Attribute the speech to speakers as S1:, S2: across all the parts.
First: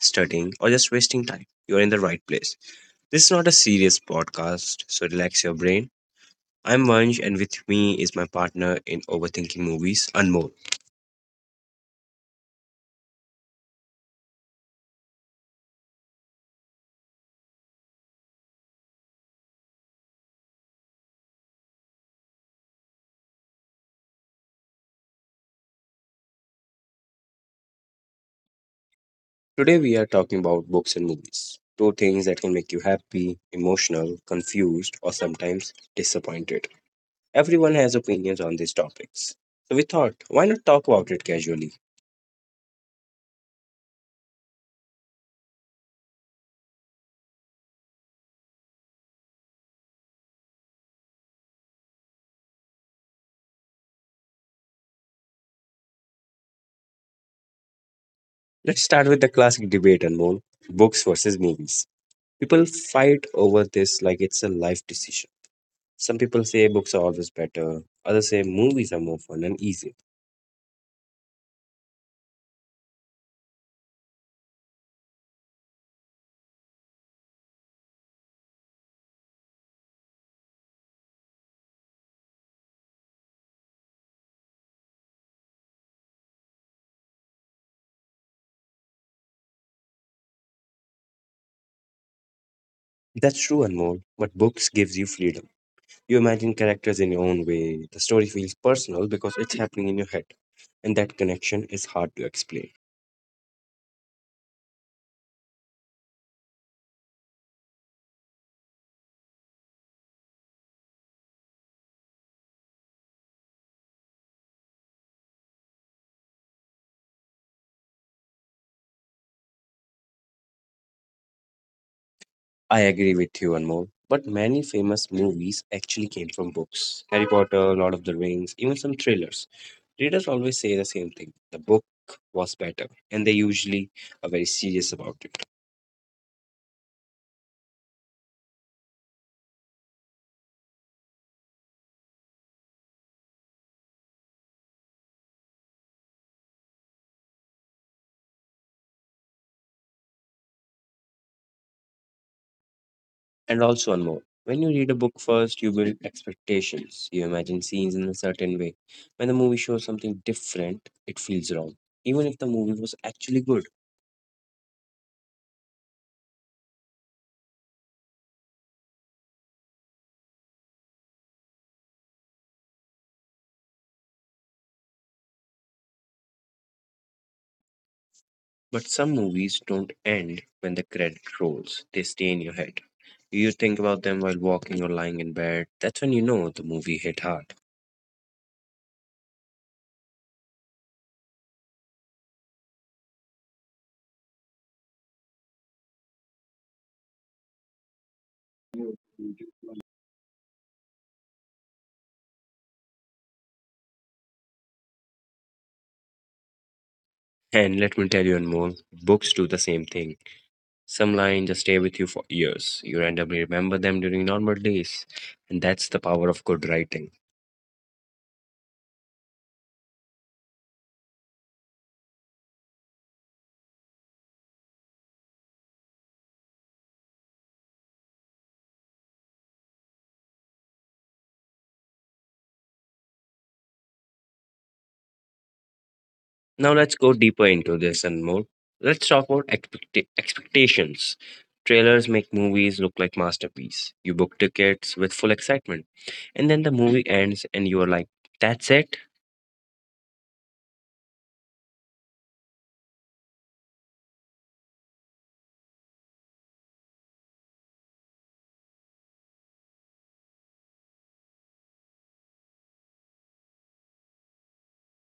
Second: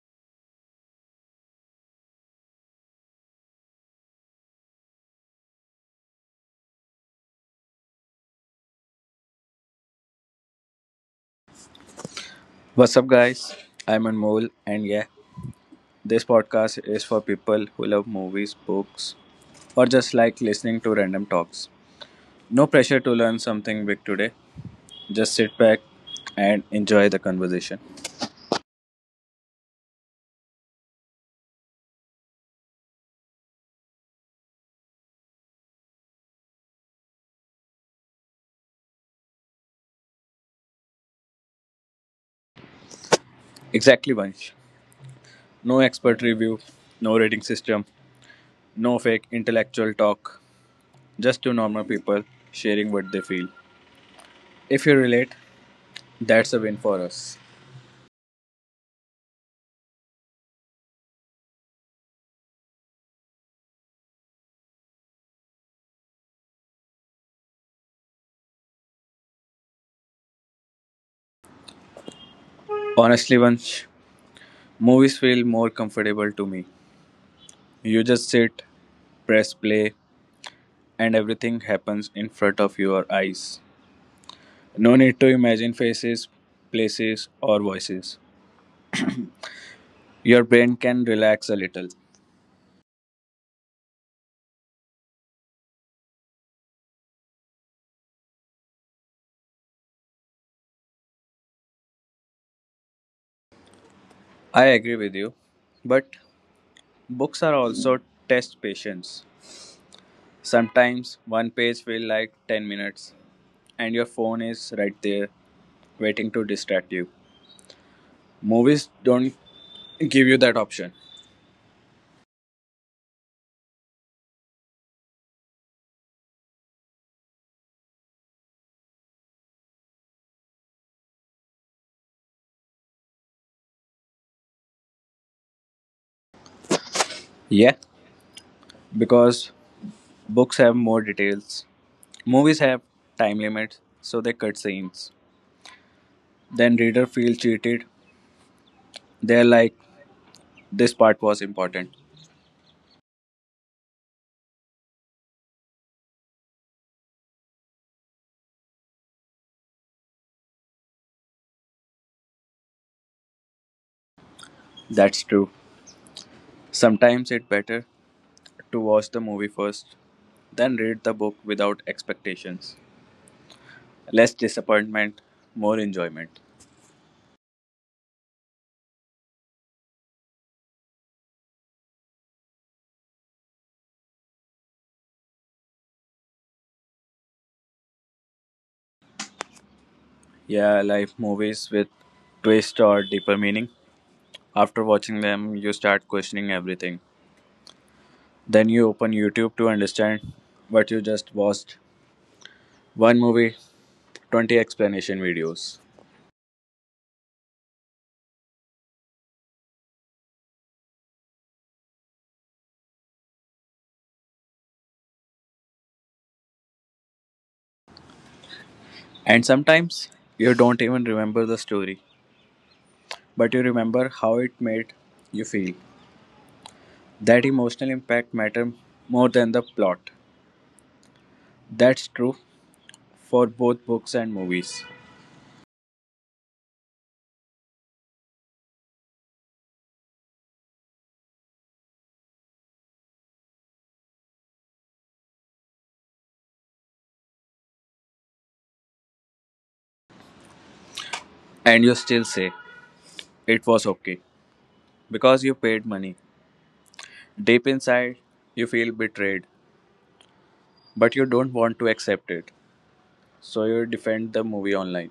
S1: studying, or just wasting time, you're in the right place. This is not a serious podcast, so relax your brain. I'm Vansh, and with me is my partner in overthinking movies, Anmol.
S2: What's up, guys? I'm Anmol, and yeah, this podcast is for people who love movies, books, or just like listening to random talks. No pressure to learn something big today. Just sit back and enjoy the conversation.
S1: Today we are talking about books and movies, two things that can make you happy, emotional, confused, or sometimes disappointed. Everyone has opinions on these topics, so we thought, why not talk about it casually?
S2: Exactly, Vansh. No expert review, no rating system, no fake intellectual talk. Just two normal people sharing what they feel. If you relate, that's a win for us.
S1: Let's start with the classic debate, Anmol, books versus movies. People fight over this like it's a life decision. Some people say books are always better, others say movies are more fun and easier.
S2: Honestly, Vansh, movies feel more comfortable to me. You just sit, press play, and everything happens in front of your eyes. No need to imagine faces, places, or voices. Your brain can relax a little.
S1: That's true, Anmol, but books gives you freedom. You imagine characters in your own way. The story feels personal because it's happening in your head, and that connection is hard to explain.
S2: I agree with you, but books are also test patience. Sometimes one page feels like 10 minutes, and your phone is right there waiting to distract you. Movies don't give you that option.
S1: I agree with you, Anmol, but many famous movies actually came from books. Harry Potter, Lord of the Rings, even some thrillers. Readers always say the same thing, the book was better, and they usually are very serious about it.
S2: Yeah, because books have more details. Movies have time limits, so they cut scenes. Then reader feels cheated. They're like, this part was important.
S1: And also, one more, when you read a book first, you build expectations, you imagine scenes in a certain way. When the movie shows something different, it feels wrong, even if the movie was actually good.
S2: That's true. Sometimes it's better to watch the movie first, then read the book without expectations. Less disappointment, more enjoyment.
S1: But some movies don't end when the credit rolls, they stay in your head. You think about them while walking or lying in bed. That's when you know the movie hit hard.
S2: Yeah, I like movies with twist or deeper meaning. After watching them, you start questioning everything. Then you open YouTube to understand what you just watched. One movie, 20 explanation videos.
S1: And let me tell you one more, books do the same thing. Some lines just stay with you for years. You randomly remember them during normal days. And that's the power of good writing.
S2: And sometimes you don't even remember the story, but you remember how it made you feel. That emotional impact mattered more than the plot. That's true for both books and movies.
S1: Now let's go deeper into this and more. Let's talk about expectations. Trailers make movies look like masterpiece. You book tickets with full excitement. And then the movie ends and you are like, that's it?
S2: And you still say it was okay because you paid money. Deep inside, you feel betrayed, but you don't want to accept it. So you defend the movie online.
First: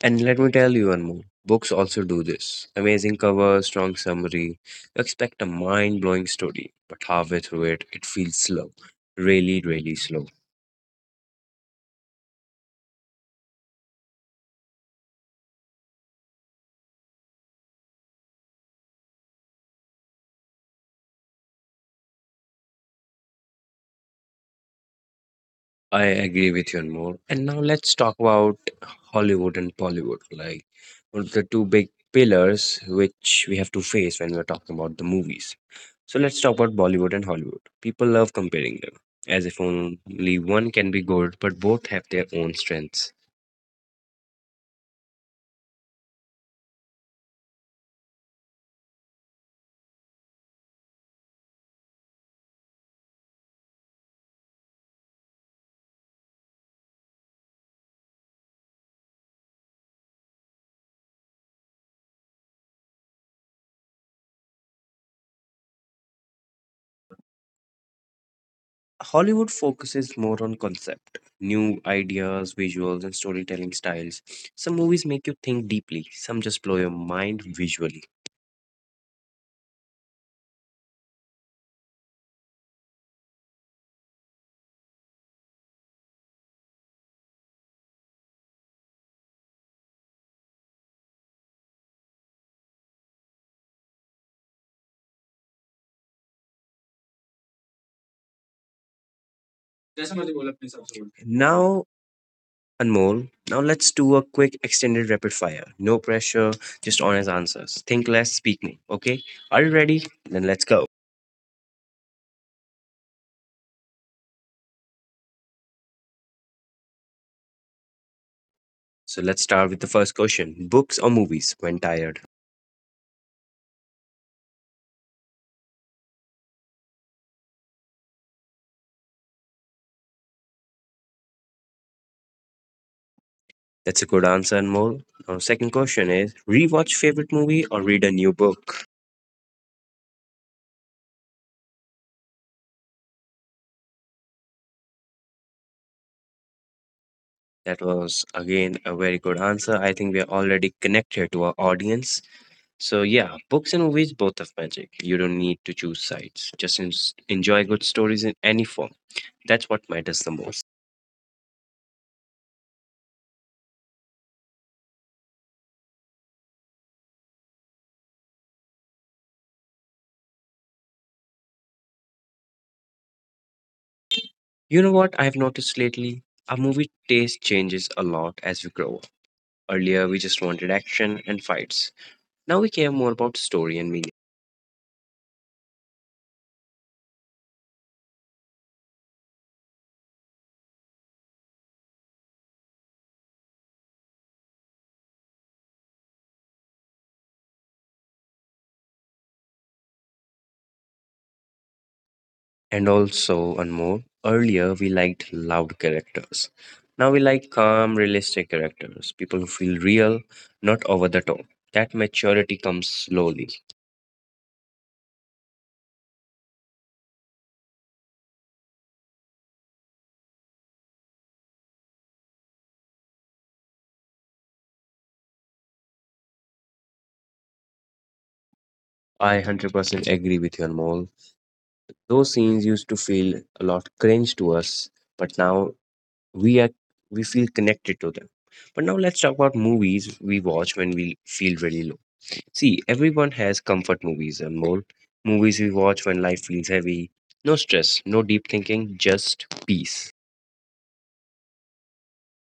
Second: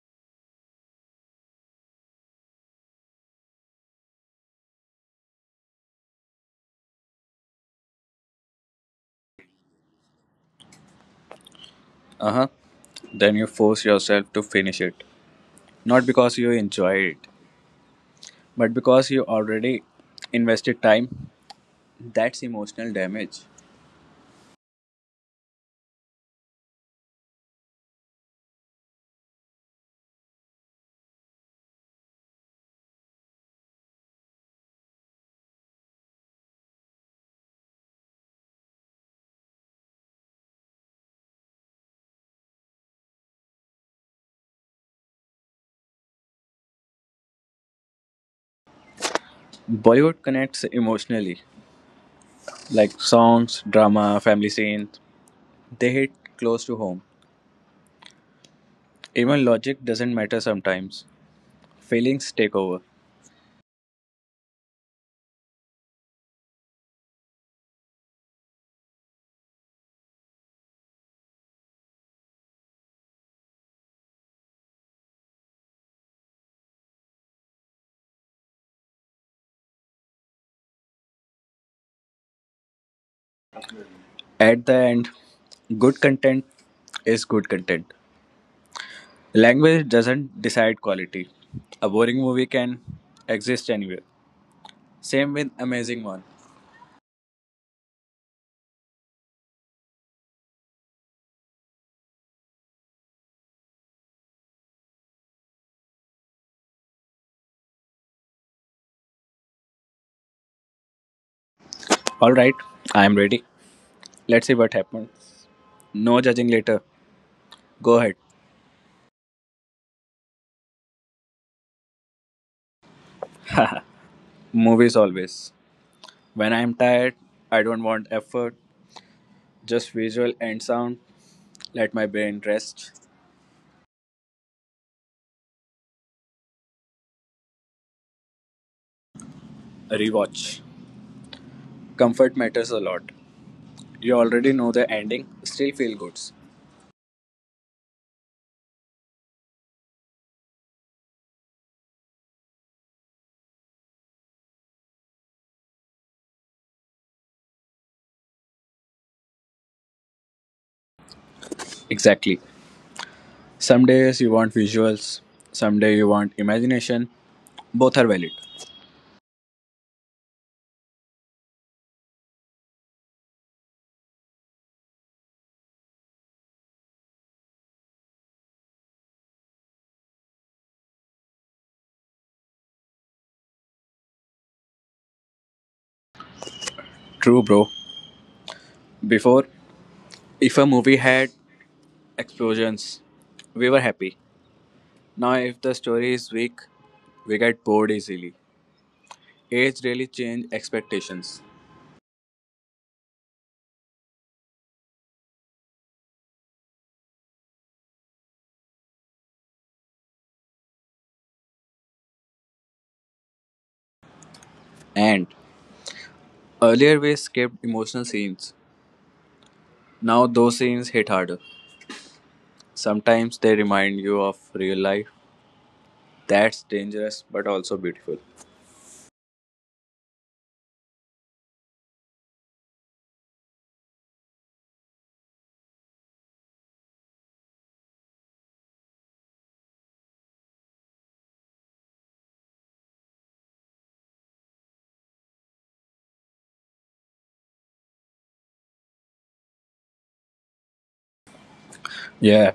S1: And let me tell you one more. Books also do this. Amazing cover, strong summary. You expect a mind blowing story, but halfway through it, it feels slow. Really, really slow.
S2: Uh huh. Then you force yourself to finish it. Not because you enjoy it, but because you already invested time. That's emotional damage.
S1: I agree with you and more. And now let's talk about Hollywood and Bollywood, like one of the two big pillars which we have to face when we're talking about the movies. So let's talk about Bollywood and Hollywood. People love comparing them, as if only one can be good, but both have their own strengths.
S2: Bollywood connects emotionally, like songs, drama, family scenes. They hit close to home. Even logic doesn't matter sometimes. Feelings take over.
S1: Hollywood focuses more on concept, new ideas, visuals, and storytelling styles. Some movies make you think deeply, some just blow your mind visually.
S2: At the end, good content is good content. Language doesn't decide quality. A boring movie can exist anywhere. Same with amazing one.
S1: Now Anmol. Now let's do a quick extended rapid fire. No pressure, just honest answers. Think less, speak more. Okay? Are you ready? Then let's go.
S2: All right, I am ready. Let's see what happens. No judging later. Go ahead.
S1: So let's start with the first question. Books or movies when tired?
S2: Movies always. When I am tired, I don't want effort, just visual and sound. Let my brain rest.
S1: That's a good answer, Anmol. Now second question is, rewatch favorite movie or read a new book?
S2: Rewatch. Comfort matters a lot. You already know the ending, still feel good.
S1: That was again a very good answer. I think we are already connected to our audience. So yeah, books and movies both have magic. You don't need to choose sides. Just enjoy good stories in any form. That's what matters the most.
S2: Exactly. Some days you want visuals, some day you want imagination. Both are valid.
S1: You know what I've noticed lately? Our movie taste changes a lot as we grow up. Earlier, we just wanted action and fights. Now we care more about story and meaning.
S2: True, bro. Before, if a movie had explosions, we were happy. Now, if the story is weak, we get bored easily. Age really changed expectations.
S1: And also, one more, earlier we liked loud characters. Now we like calm, realistic characters, people who feel real, not over the top. That maturity comes slowly.
S2: And earlier, we skipped emotional scenes. Now, those scenes hit harder. Sometimes they remind you of real life. That's dangerous but also beautiful.
S1: I 100% agree with you, Anmol. Those scenes used to feel a lot cringe to us, but now we are we feel connected to them. But now let's talk about movies we watch when we feel really low. See, everyone has comfort movies and more, movies we watch when life feels heavy. No stress, no deep thinking, just peace.
S2: Yeah,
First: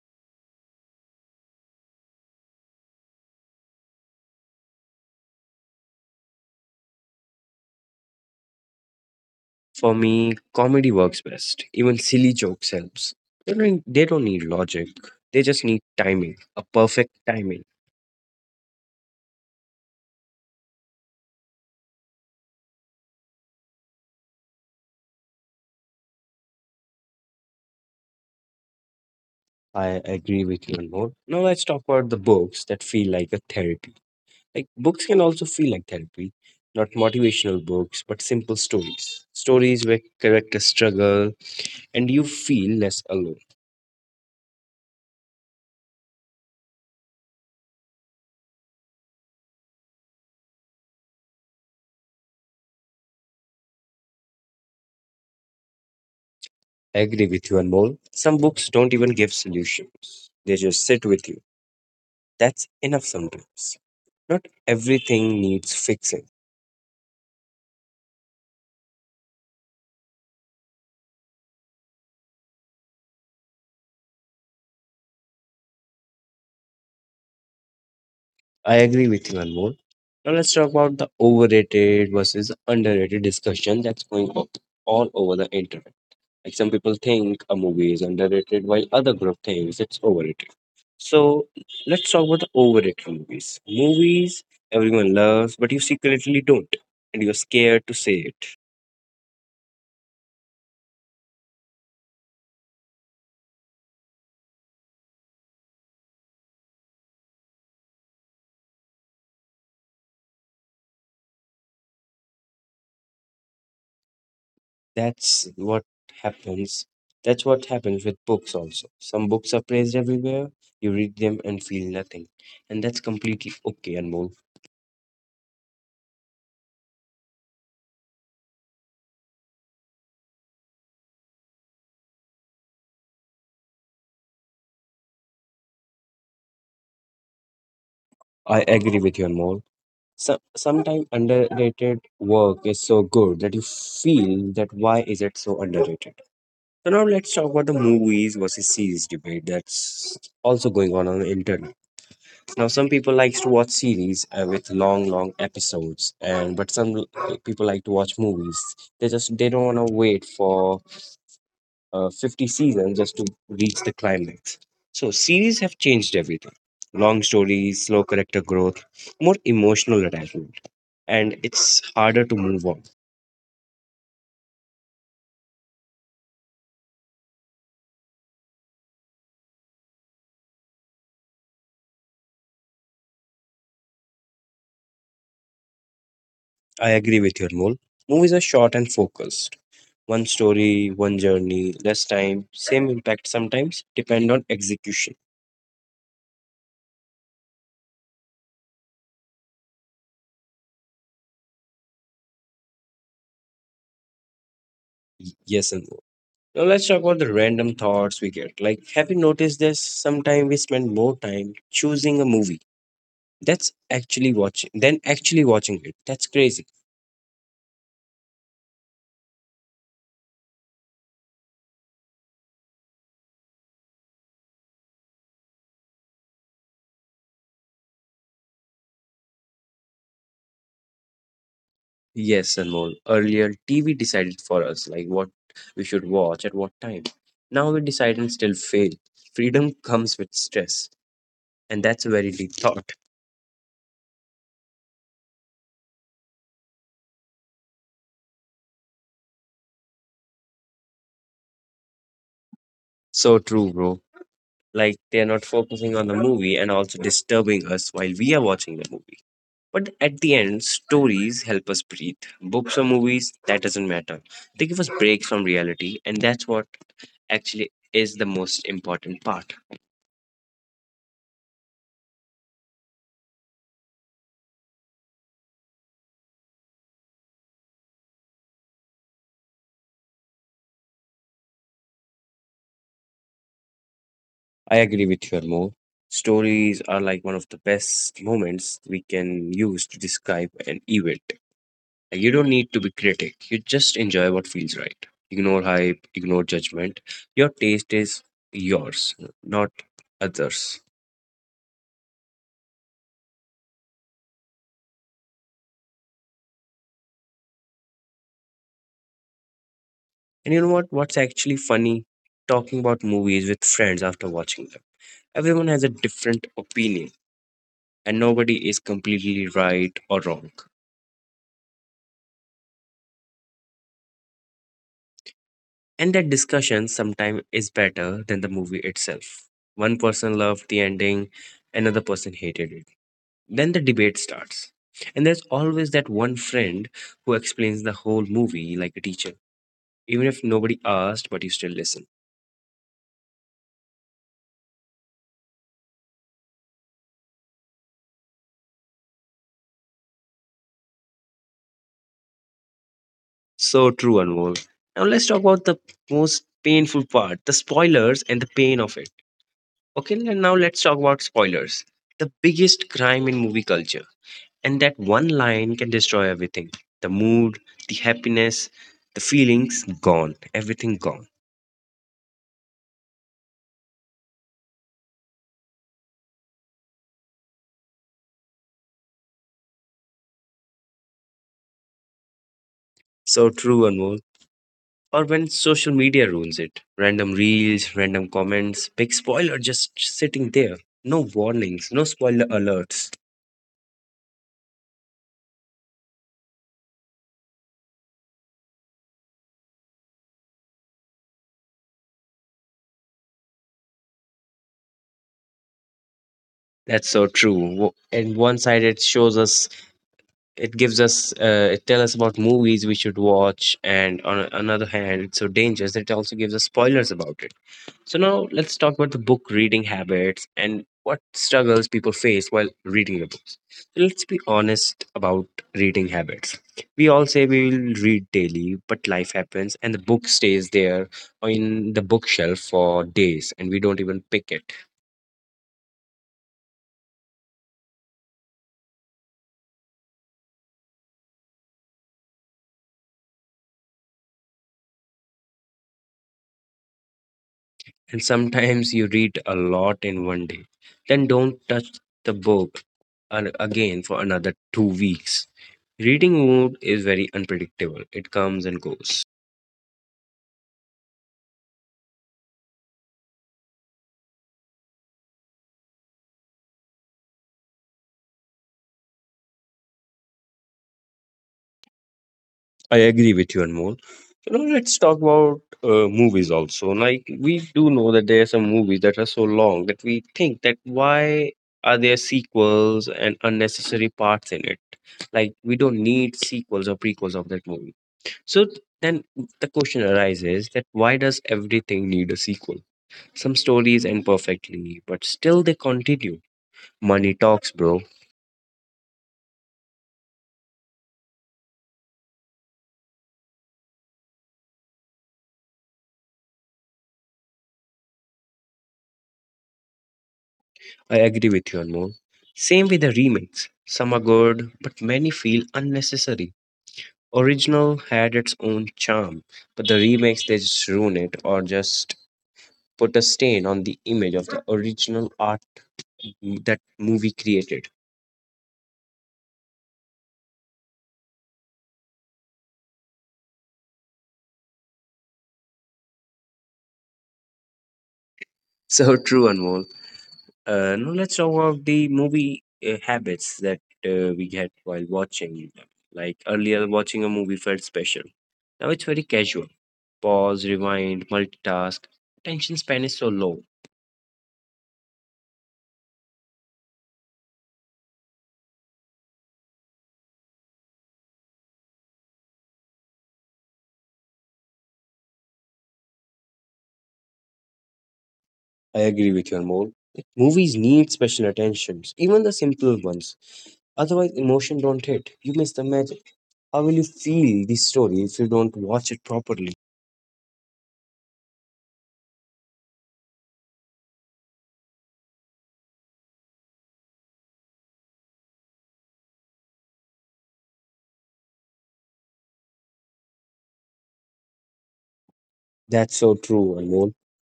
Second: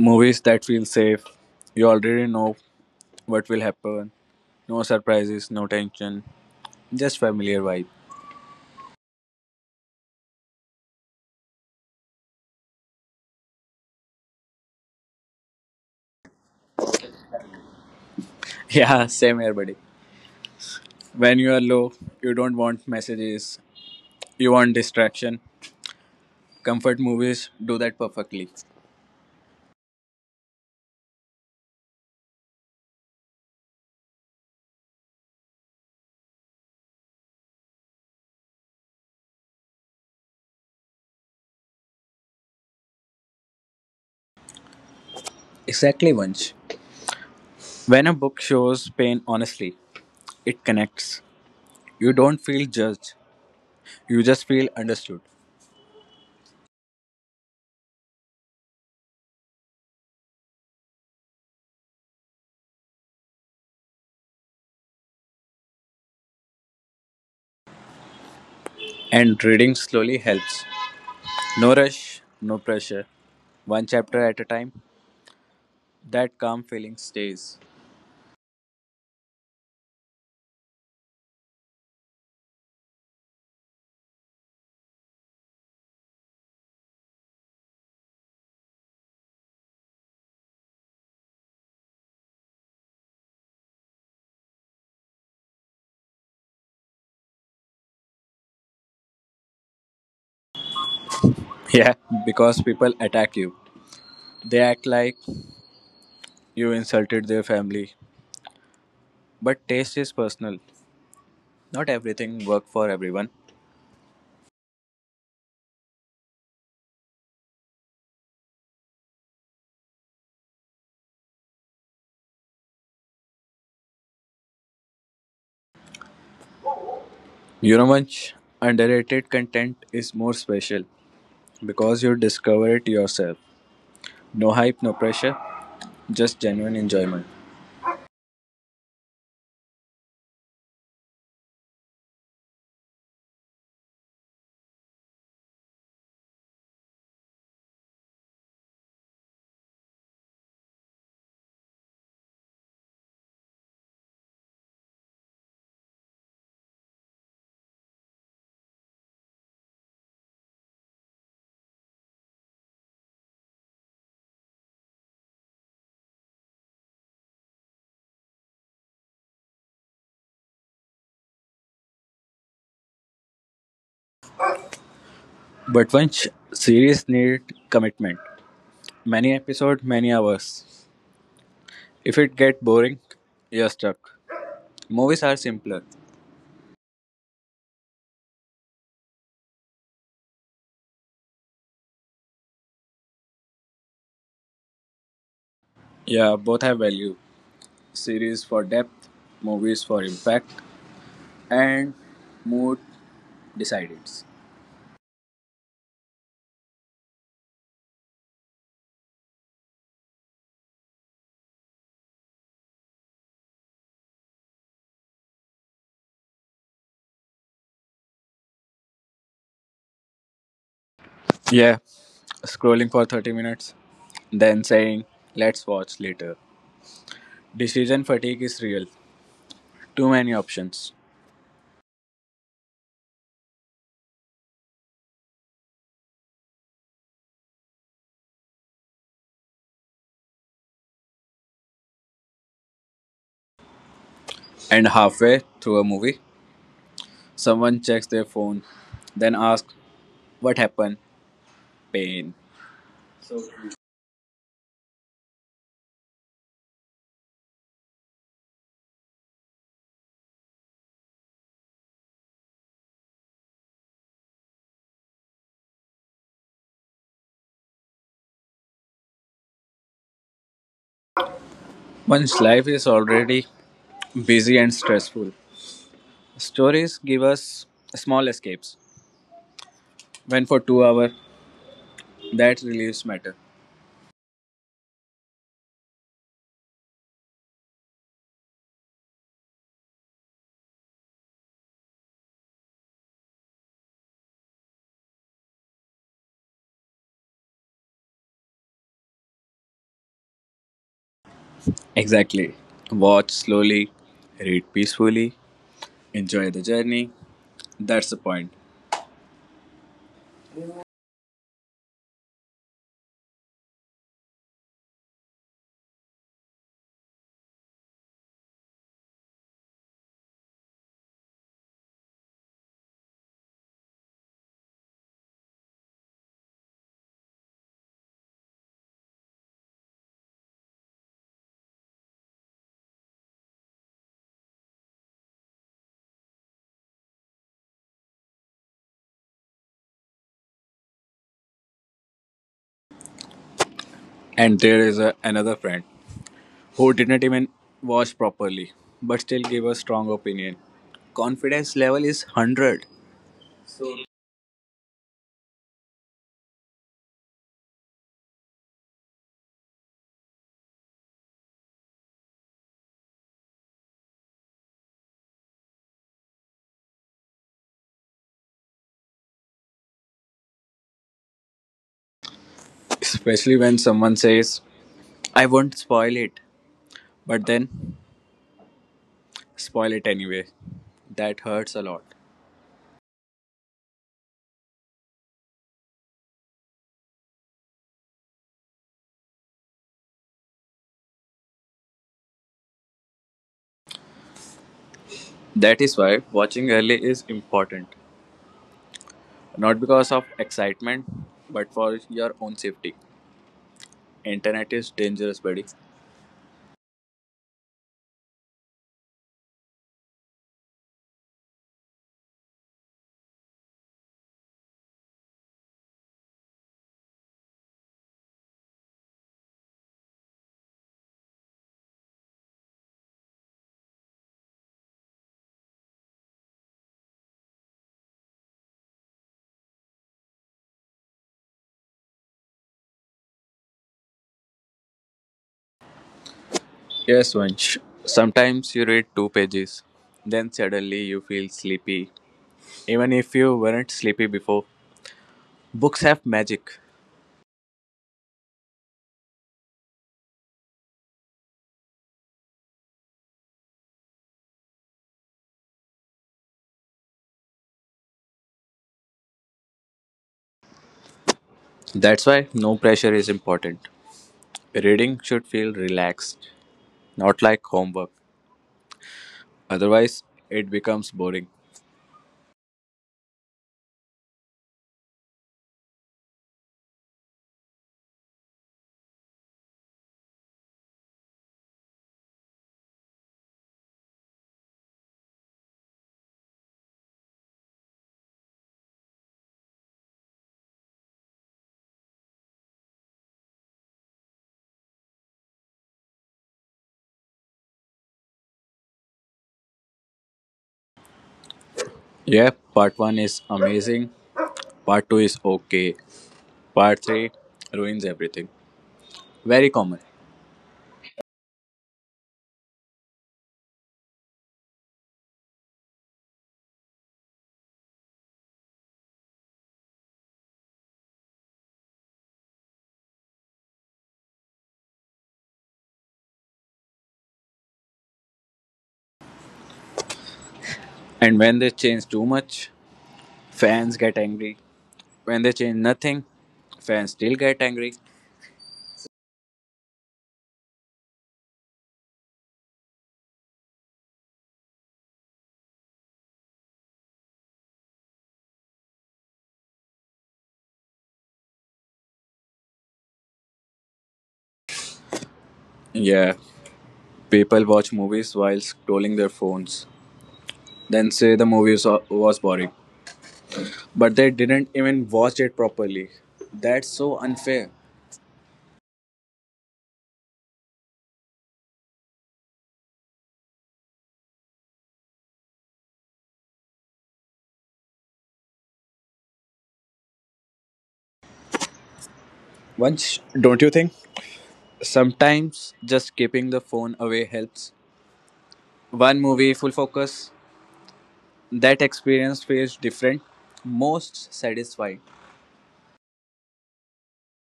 S2: movies that feel safe. You already know what will happen. No surprises, no tension, just familiar vibe.
S1: For me comedy works best, even silly jokes helps. They don't need logic, they just need timing, a perfect timing.
S2: Yeah, same here, buddy. When you are low, you don't want messages, you want distraction. Comfort movies do that perfectly.
S1: I agree with you and more. Now let's talk about the books that feel like a therapy. Like, books can also feel like therapy, not motivational books, but simple stories. Stories where characters struggle and you feel less alone.
S2: Exactly, Vansh. When a book shows pain honestly, it connects. You don't feel judged, you just feel understood.
S1: I agree with you, Anmol. Some books don't even give solutions, they just sit with you. That's enough sometimes. Not everything needs fixing.
S2: And reading slowly helps. No rush, no pressure. One chapter at a time, that calm feeling stays.
S1: I agree with you, Anmol. Now let's talk about the overrated versus underrated discussion that's going on all over the internet. Like some people think a movie is underrated while other group thinks it's overrated. So let's talk about the overrated movies. Movies everyone loves, but you secretly don't, and you're scared to say it.
S2: Yeah, because people attack you. They act like you insulted their family. But taste is personal. Not everything work for everyone.
S1: That's what happens. That's what happens with books also. Some books are praised everywhere. You read them and feel nothing, and that's completely okay, Anmol.
S2: You know much underrated content is more special because you discover it yourself. No hype, no pressure, just genuine enjoyment.
S1: I agree with you, Anmol. So, sometimes underrated work is so good that you feel that why is it so underrated? So now let's talk about the movies versus series debate that's also going on the internet. Now some people likes to watch series with long, long episodes, and but people like to watch movies. They don't want to wait for 50 seasons just to reach the climax. So series have changed everything: long stories, slow character growth, more emotional attachment, and it's harder to move on.
S2: But once series need commitment. Many episodes, many hours. If it get boring, you're stuck. Movies are simpler.
S1: I agree with your mole. Movies are short and focused. One story, one journey, less time, same impact sometimes, depend on execution.
S2: Yeah, both have value. Series for depth, movies for impact. And mood decides.
S1: Yes and no. Now let's talk about the random thoughts we get. Like, have you noticed this? Sometimes we spend more time choosing a movie that's actually watching than actually watching it. That's crazy.
S2: Yeah, scrolling for 30 minutes, then saying, let's watch later. Decision fatigue is real. Too many options.
S1: Yes, Anmol. Earlier, TV decided for us like what we should watch at what time. Now we decide and still fail. Freedom comes with stress, and that's a very deep thought.
S2: And halfway through a movie, someone checks their phone, then asks, what happened? Pain.
S1: So true, bro. Like, they're not focusing on the movie and also disturbing us while we are watching the movie. But at the end, stories help us breathe. Books or movies, that doesn't matter. They give us breaks from reality, and that's what actually is the most important part.
S2: One's life is already busy and stressful. Stories give us small escapes. When for 2 hours, that relieves matter.
S1: I agree with you, more. Stories are like one of the best moments we can use to describe an event. You don't need to be critic. You just enjoy what feels right. Ignore hype, ignore judgment. Your taste is yours, not others.
S2: Exactly. Watch slowly, read peacefully, enjoy the journey. That's the point.
S1: And you know what? What's actually funny? Talking about movies with friends after watching them. Everyone has a different opinion, and nobody is completely right or wrong. And that discussion sometimes is better than the movie itself. One person loved the ending, another person hated it. Then the debate starts. And there's always that one friend who explains the whole movie like a teacher, even if nobody asked, but you still listen.
S2: And there is another friend who didn't even watch properly, but still gave a strong opinion. Confidence level is 100.
S1: So true, Anmol. Now let's talk about the most painful part, the spoilers and the pain of it. Okay, and now let's talk about spoilers. The biggest crime in movie culture. And that one line can destroy everything, the mood, the happiness, the feelings gone, everything gone.
S2: Especially when someone says, I won't spoil it, but then spoil it anyway. That hurts a lot.
S1: So true, Anmol. Or when social media ruins it. Random reels, random comments, big spoiler just sitting there. No warnings, no spoiler alerts.
S2: That is why watching early is important. Not because of excitement, but for your own safety. Internet is dangerous, buddy.
S1: That's so true. And one side it shows us, it gives us it tells us about movies we should watch, and on another hand it's so dangerous that it also gives us spoilers about it. So now let's talk about the book reading habits and what struggles people face while reading the books. So let's be honest about reading habits. We all say we will read daily but life happens and the book stays there in the bookshelf for days and we don't even pick it.
S2: Yes, Vansh. Sometimes you read two pages, then suddenly you feel sleepy. Even if you weren't sleepy before, books have magic.
S1: And sometimes you read a lot in one day, then don't touch the book again for another 2 weeks. Reading mood is very unpredictable, it comes and goes.
S2: That's why no pressure is important. Reading should feel relaxed, not like homework. Otherwise, it becomes boring.
S1: I agree with you, Anmol. So now let's talk about movies also. Like, we do know that there are some movies that are so long that we think that why are there sequels and unnecessary parts in it? Like, we don't need sequels or prequels of that movie. So then the question arises that why does everything need a sequel? Some stories end perfectly, but still they continue. Money talks, bro.
S2: Yeah, part 1 is amazing, part 2 is okay, part 3 ruins everything. Very common.
S1: I agree with you, Anmol. Same with the remakes. Some are good, but many feel unnecessary. Original had its own charm, but the remakes they just ruin it or just put a stain on the image of the original art that movie created.
S2: And when they change too much, fans get angry. When they change nothing, fans still get angry.
S1: So true, Anmol. Now let's talk about the movie habits that we get while watching them. Like earlier, watching a movie felt special. Now it's very casual. Pause, rewind, multitask. Attention span is so low.
S2: Yeah. People watch movies while scrolling their phones, then say the movie was boring, but they didn't even watch it properly. That's so unfair.
S1: I agree with your more. Movies need special attentions, even the simple ones. Otherwise, emotion don't hit. You miss the magic. How will you feel the story if you don't watch it properly?
S2: Once, don't you think? Sometimes just keeping the phone away helps. One movie full focus, that experience feels different, most satisfying.
S1: That's so true, Anmol.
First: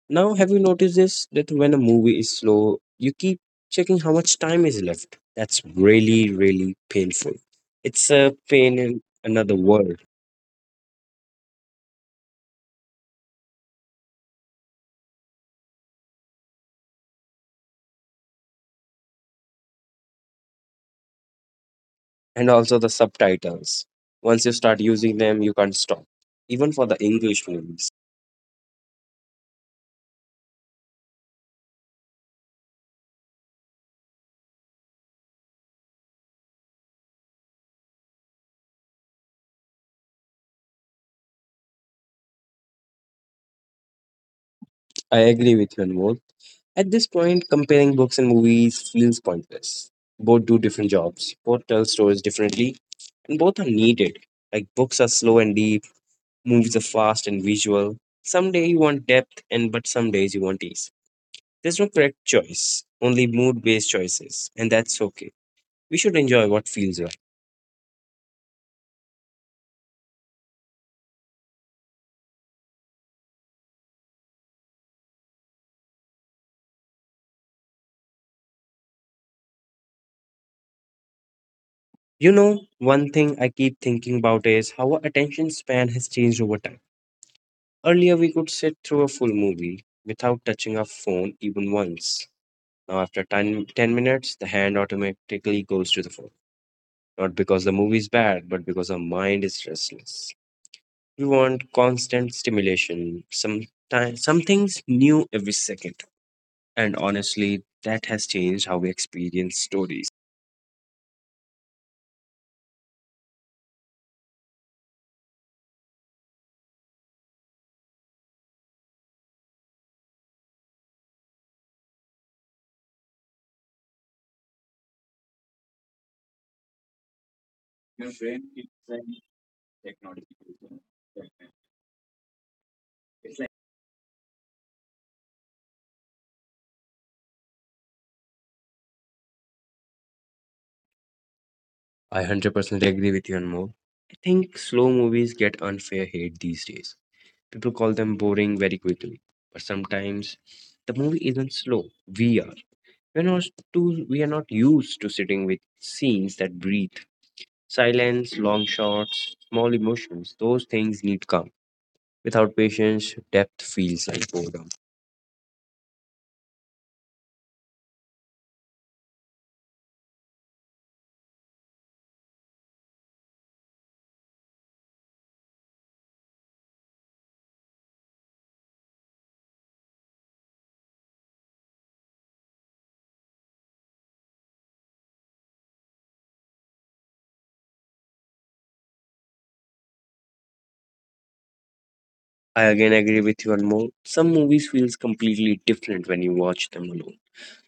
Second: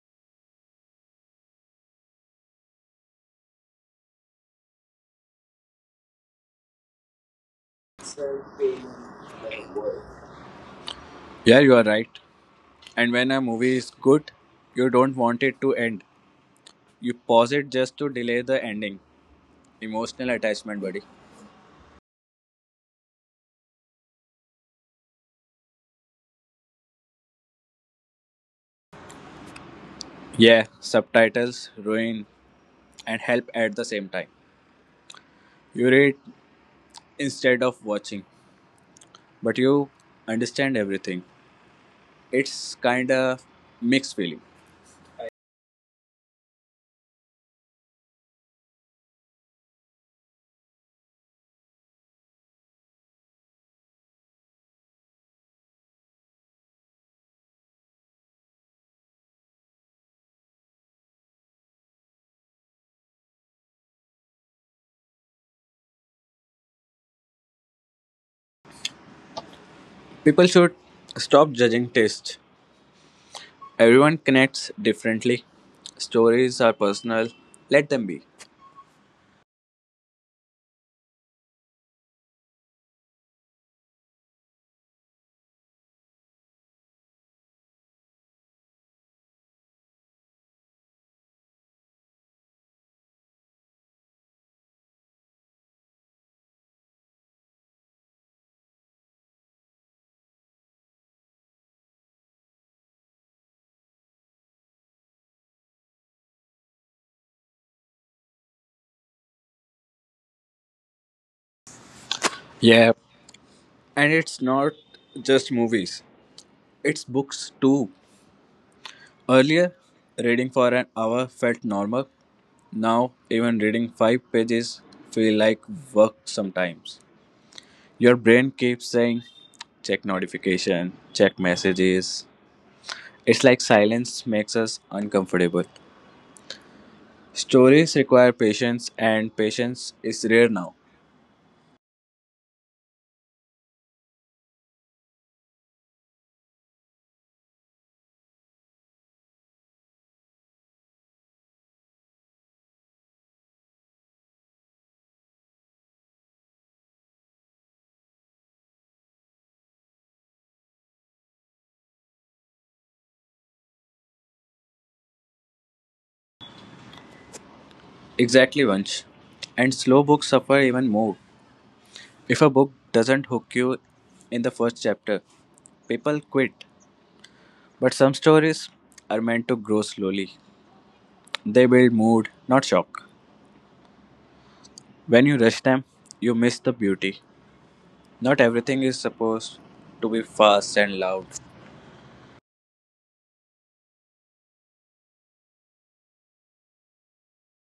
S1: Now, have you noticed this? That when a movie is slow, you keep checking how much time is left. That's really, really painful. It's a pain in another world.
S2: Yeah, you are right. And when a movie is good, you don't want it to end. You pause it just to delay the ending. Emotional attachment, buddy.
S1: And also the subtitles. Once you start using them, you can't stop. Even for the English movies.
S2: Yeah, subtitles ruin and help at the same time. You read instead of watching, but you understand everything. It's kind of mixed feeling.
S1: I agree with you, Anmol. At this point, comparing books and movies feels pointless. Both do different jobs, both tell stories differently, and both are needed. Like books are slow and deep. Movies are fast and visual. Someday you want depth, and but some days you want ease. There's no correct choice, only mood based choices, and that's okay. We should enjoy what feels right.
S2: People should stop judging taste. Everyone connects differently. Stories are personal. Let them be.
S1: One thing I keep thinking about is how our attention span has changed over time. Earlier, we could sit through a full movie without touching our phone even once. Now, after 10 minutes, the hand automatically goes to the phone. Not because the movie is bad, but because our mind is restless. We want constant stimulation, some time, something's new every second. And honestly, that has changed how we experience stories.
S2: Yeah, and it's not just movies, it's books too. Earlier, reading for an hour felt normal. Now, even reading five pages feel like work sometimes. Your
S1: I
S2: brain keeps saying, check notification, check messages. It's like silence makes us uncomfortable. Stories require patience, and patience is rare now.
S1: 100% agree with you, and more. I think slow movies get unfair hate these days. People call them boring very quickly, but sometimes the movie isn't slow. We are. We're not we are not used to sitting with scenes that breathe. Silence, long shots, small emotions, those things need calm. Without patience, depth feels like boredom.
S2: Exactly, once. And slow books suffer even more. If a book doesn't hook you in the first chapter, people quit. But some stories are meant to grow slowly. They build mood, not shock. When you rush them, you miss the beauty. Not everything is supposed to be fast and loud.
S1: I again agree with you on more. Some movies feels completely different when you watch them alone.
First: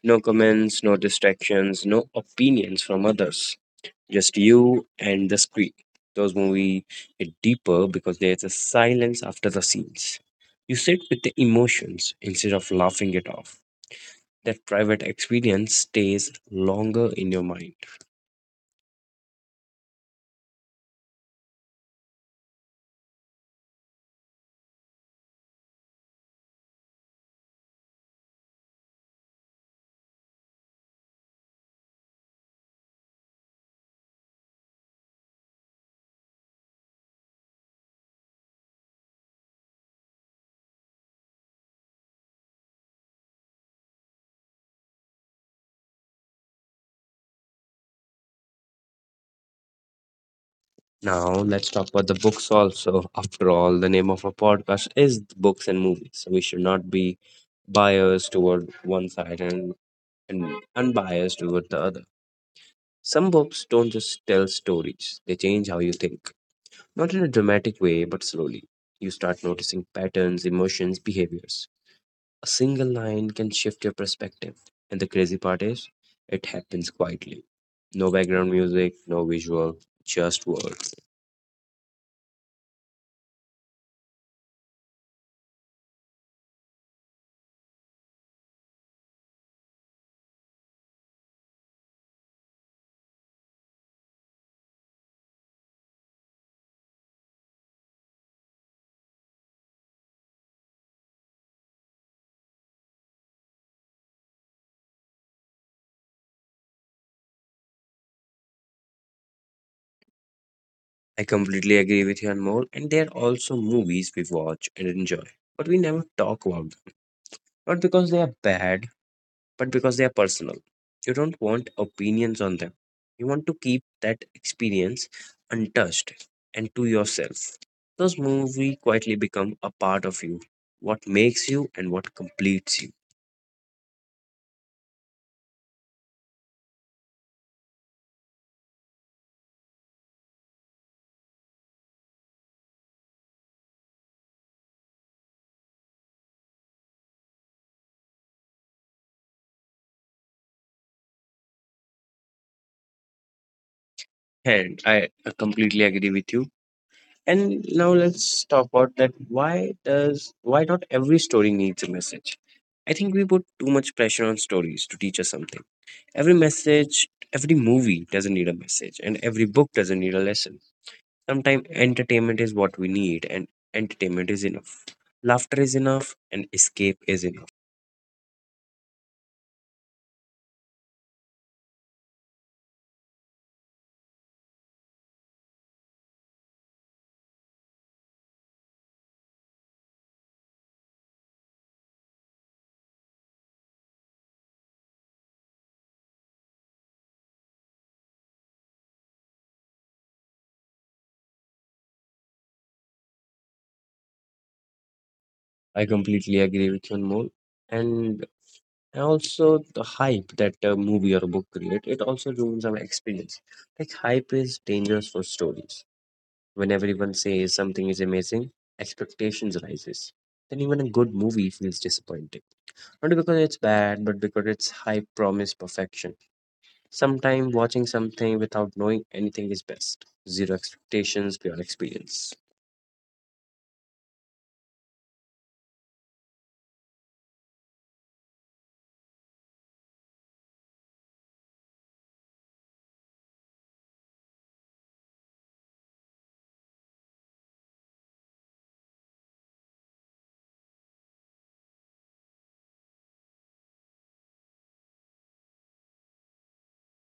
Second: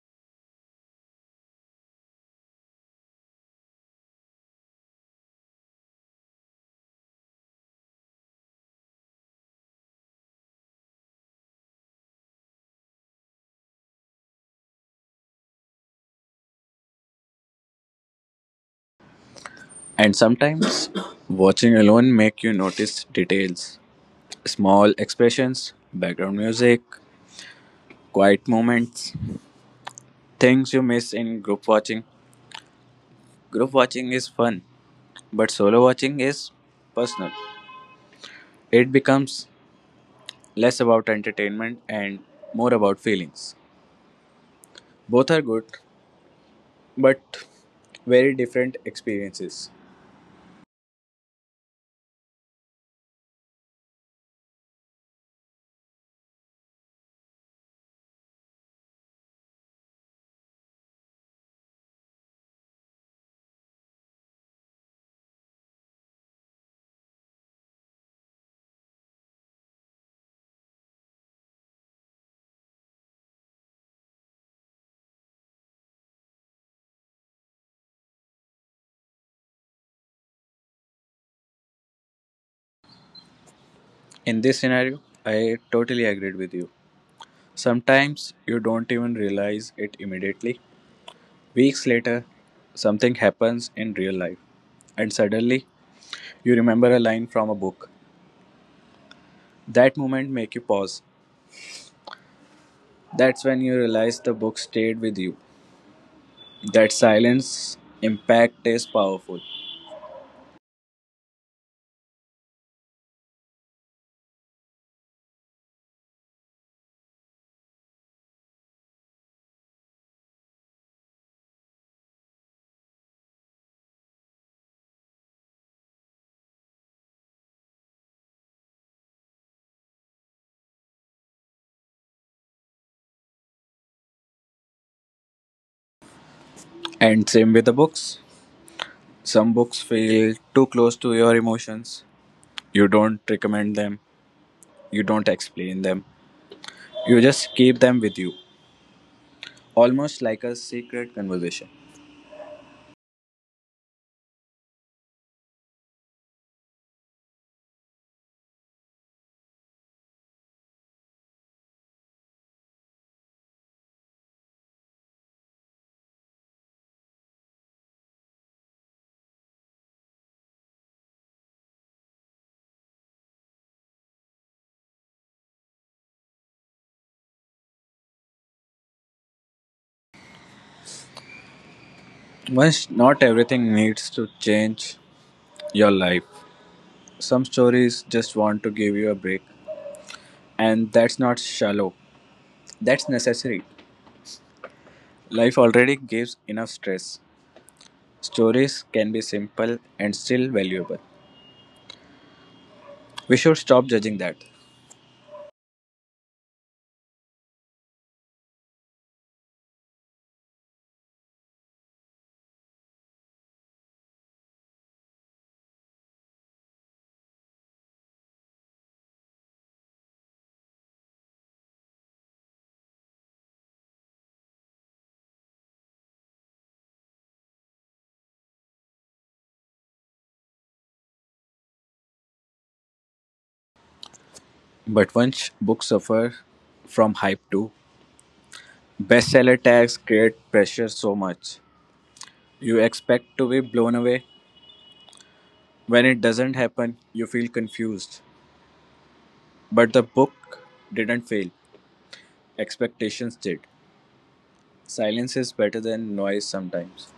S1: No comments, no distractions, no opinions from others. Just you and the screen. Those movies hit deeper because there's a silence after the scenes. You sit with the emotions instead of laughing it off. That private experience stays longer in your mind.
S2: And sometimes watching alone make you notice details, small expressions, background music, quiet moments, things you miss in group watching. Group watching is fun, but solo watching is personal. It becomes less about entertainment and more about feelings. Both are good, but very different experiences.
S1: Now, let's talk about the books also. After all, the name of our podcast is books and movies. So we should not be biased toward one side, and unbiased toward the other. Some books don't just tell stories, they change how you think. Not in a dramatic way, but slowly. You start noticing patterns, emotions, behaviors. A single line can shift your perspective. And the crazy part is, it happens quietly. No background music, no visual, just words.
S2: In this scenario, I totally agreed with you. Sometimes you don't even realize it immediately. Weeks later, something happens in real life, and suddenly you remember a line from a book. That moment make you pause. That's when you realize the book stayed with you. That silence impact is powerful.
S1: I completely agree with you, Anmol. And there are also movies we watch and enjoy, but we never talk about them. Not because they are bad, but because they are personal. You don't want opinions on them. You want to keep that experience untouched and to yourself. Those movies quietly become a part of you, what makes you and what completes you.
S2: And same with the books. Some books feel too close to your emotions. You don't recommend them. You don't explain them. You just keep them with you, almost like a secret conversation.
S1: And I completely agree with you. And now let's talk about that. Why not every story needs a message? I think we put too much pressure on stories to teach us something. Every message, every movie doesn't need a message, and every book doesn't need a lesson. Sometimes entertainment is what we need, and entertainment is enough. Laughter is enough, and escape is enough.
S2: Once not everything needs to change your life. Some stories just want to give you a break, and that's not shallow, that's necessary. Life already gives enough stress. Stories can be simple and still valuable. We should stop judging that.
S1: I completely agree with you, Anmol. And also the hype that a movie or a book create, it also ruins our experience. Like hype is dangerous for stories. When everyone says something is amazing, expectations rises. Then even a good movie feels disappointing. Not because it's bad, but because it's hype promised perfection. Sometimes watching something without knowing anything is best. Zero expectations, pure experience.
S2: But once books suffer from hype too, bestseller tags create pressure so much. You expect to be blown away. When it doesn't happen, you feel confused. But the book didn't fail, expectations did. Silence is better than noise sometimes.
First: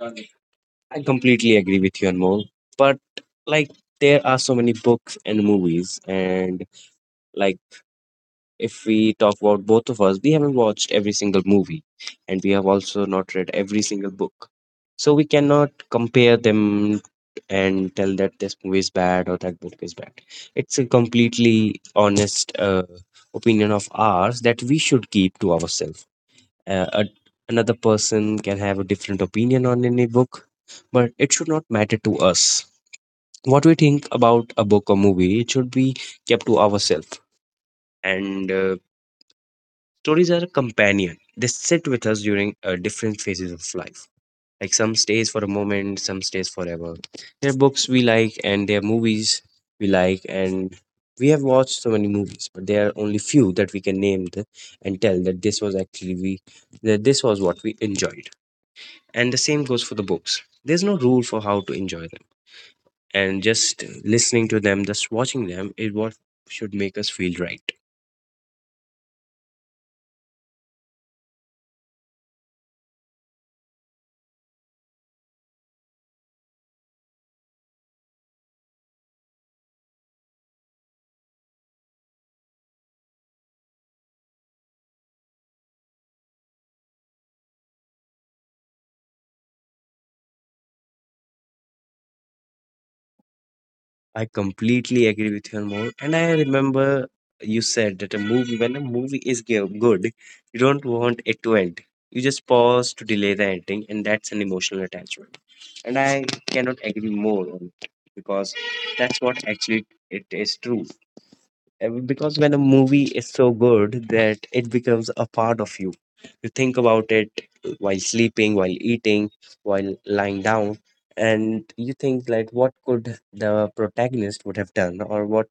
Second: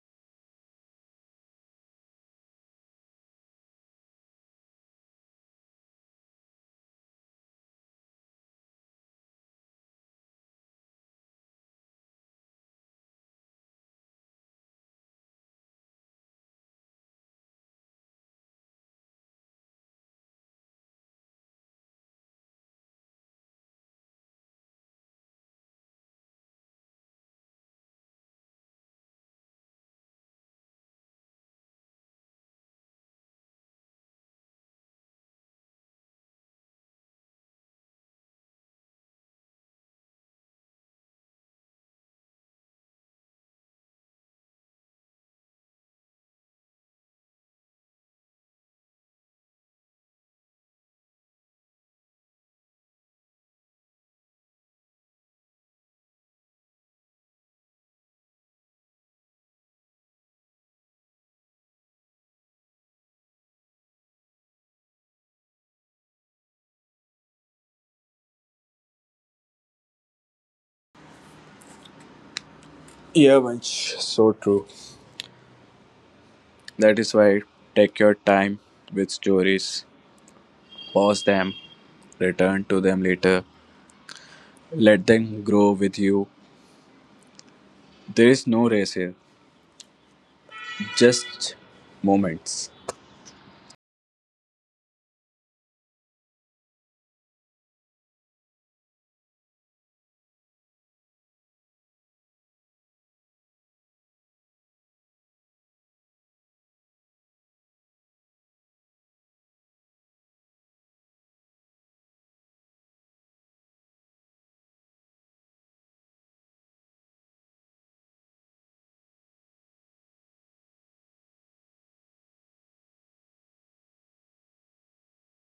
S1: Okay. I completely agree with you, Anmol. But like, there are so many books and movies, and like, if we talk about both of us, we haven't watched every single movie and we have also not read every single book. So we cannot compare them and tell that this movie is bad or that book is bad. It's a completely honest opinion of ours that we should keep to ourselves. Uh, a, Another person can have a different opinion on any book, but it should not matter to us. What we think about a book or movie, it should be kept to ourselves, and stories are a companion. They sit with us during different phases of life. Like some stays for a moment, some stays forever. There are books we like, and there are movies we like, and we have watched so many movies, but there are only few that we can name the, and tell that this was actually we that this was what we enjoyed. And the same goes for the books. There's no rule for how to enjoy them, and just listening to them, just watching them, is what should make us feel right.
S2: Yeah, Vansh, so true. That is why take your time with stories, pause them, return to them later, let them grow with you. There is no race here, just moments.
S1: I completely agree with you, more. And I remember you said that when a movie is good, you don't want it to end. You just pause to delay the ending, and that's an emotional attachment. And I cannot agree more on it because that's what actually it is true. Because when a movie is so good that it becomes a part of you, you think about it while sleeping, while eating, while lying down, and you think like what could the protagonist would have done, or what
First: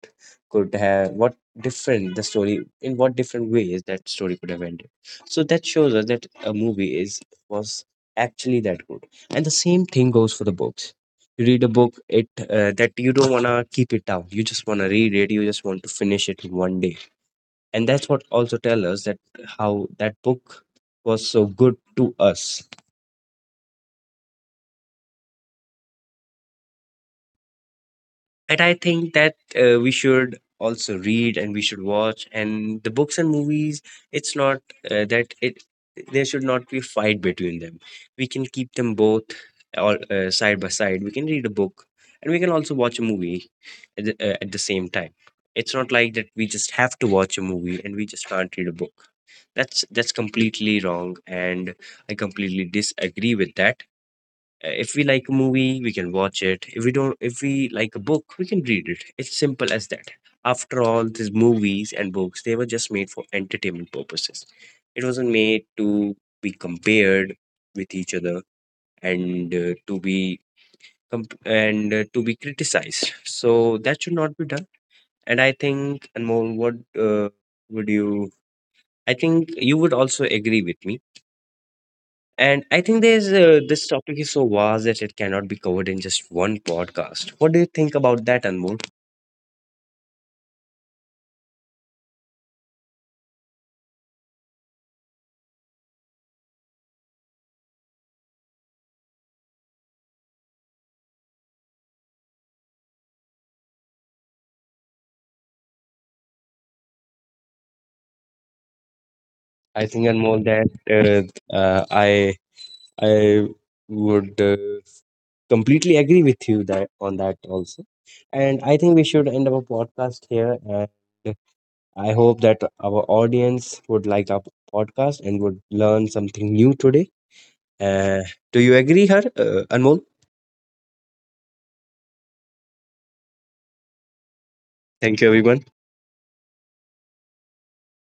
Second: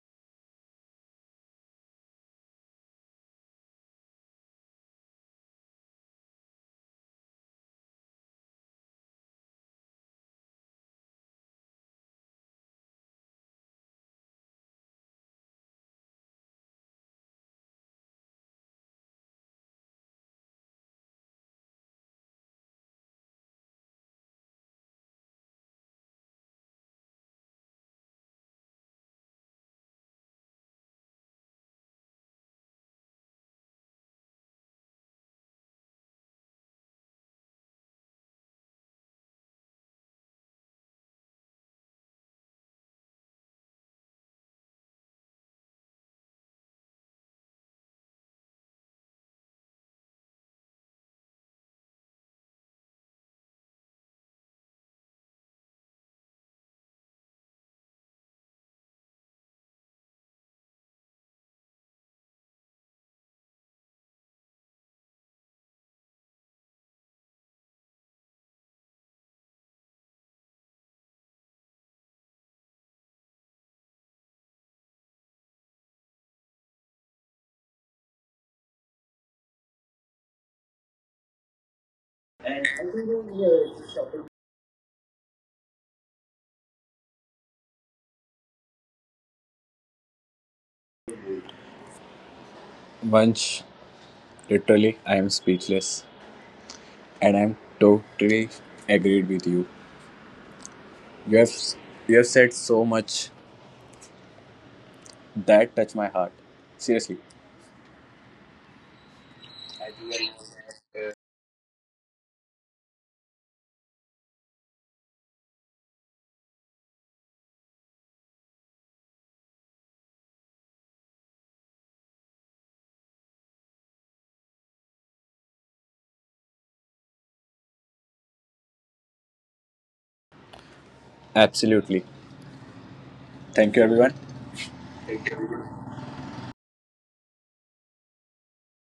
S1: could have what different the story in what different ways that story could have ended. So that shows us that a movie is was actually that good, and the same thing goes for the books. Read a book, it that you don't want to keep it down. You just want to read it, you just want to finish it in one day. And that's what also tell us that how that book was so good to us. And I think that we should also read and we should watch. And the books and movies, it's not that it there should not be a fight between them. We can keep them both all side by side. We can read a book and we can also watch a movie at the same time. It's not like that we just have to watch a movie and we just can't read a book. That's completely wrong, and I completely disagree with that. If we like a movie, we can watch it. If we like a book, we can read it. It's simple as that. After all, these movies and books, they were just made for entertainment purposes. It wasn't made to be compared with each other and to be comp- and to be criticized. So that should not be done. And I think, Anmol, what would you? I think you would also agree with me and I think there's this topic is so vast that it cannot be covered in just one podcast. What do you think about that, Anmol?
S2: Vansh, literally, I am speechless and I am totally agreed with you. You have, you have said so much that touched my heart. Seriously,
S1: I think Anmol that uh, uh, I I would completely agree with you that on that also. And I think we should end our podcast here. And I hope that our audience would like our podcast and would learn something new today. Uh, do you agree, her Anmol?
S2: absolutely. Thank you, everyone.
S1: Thank you, everyone.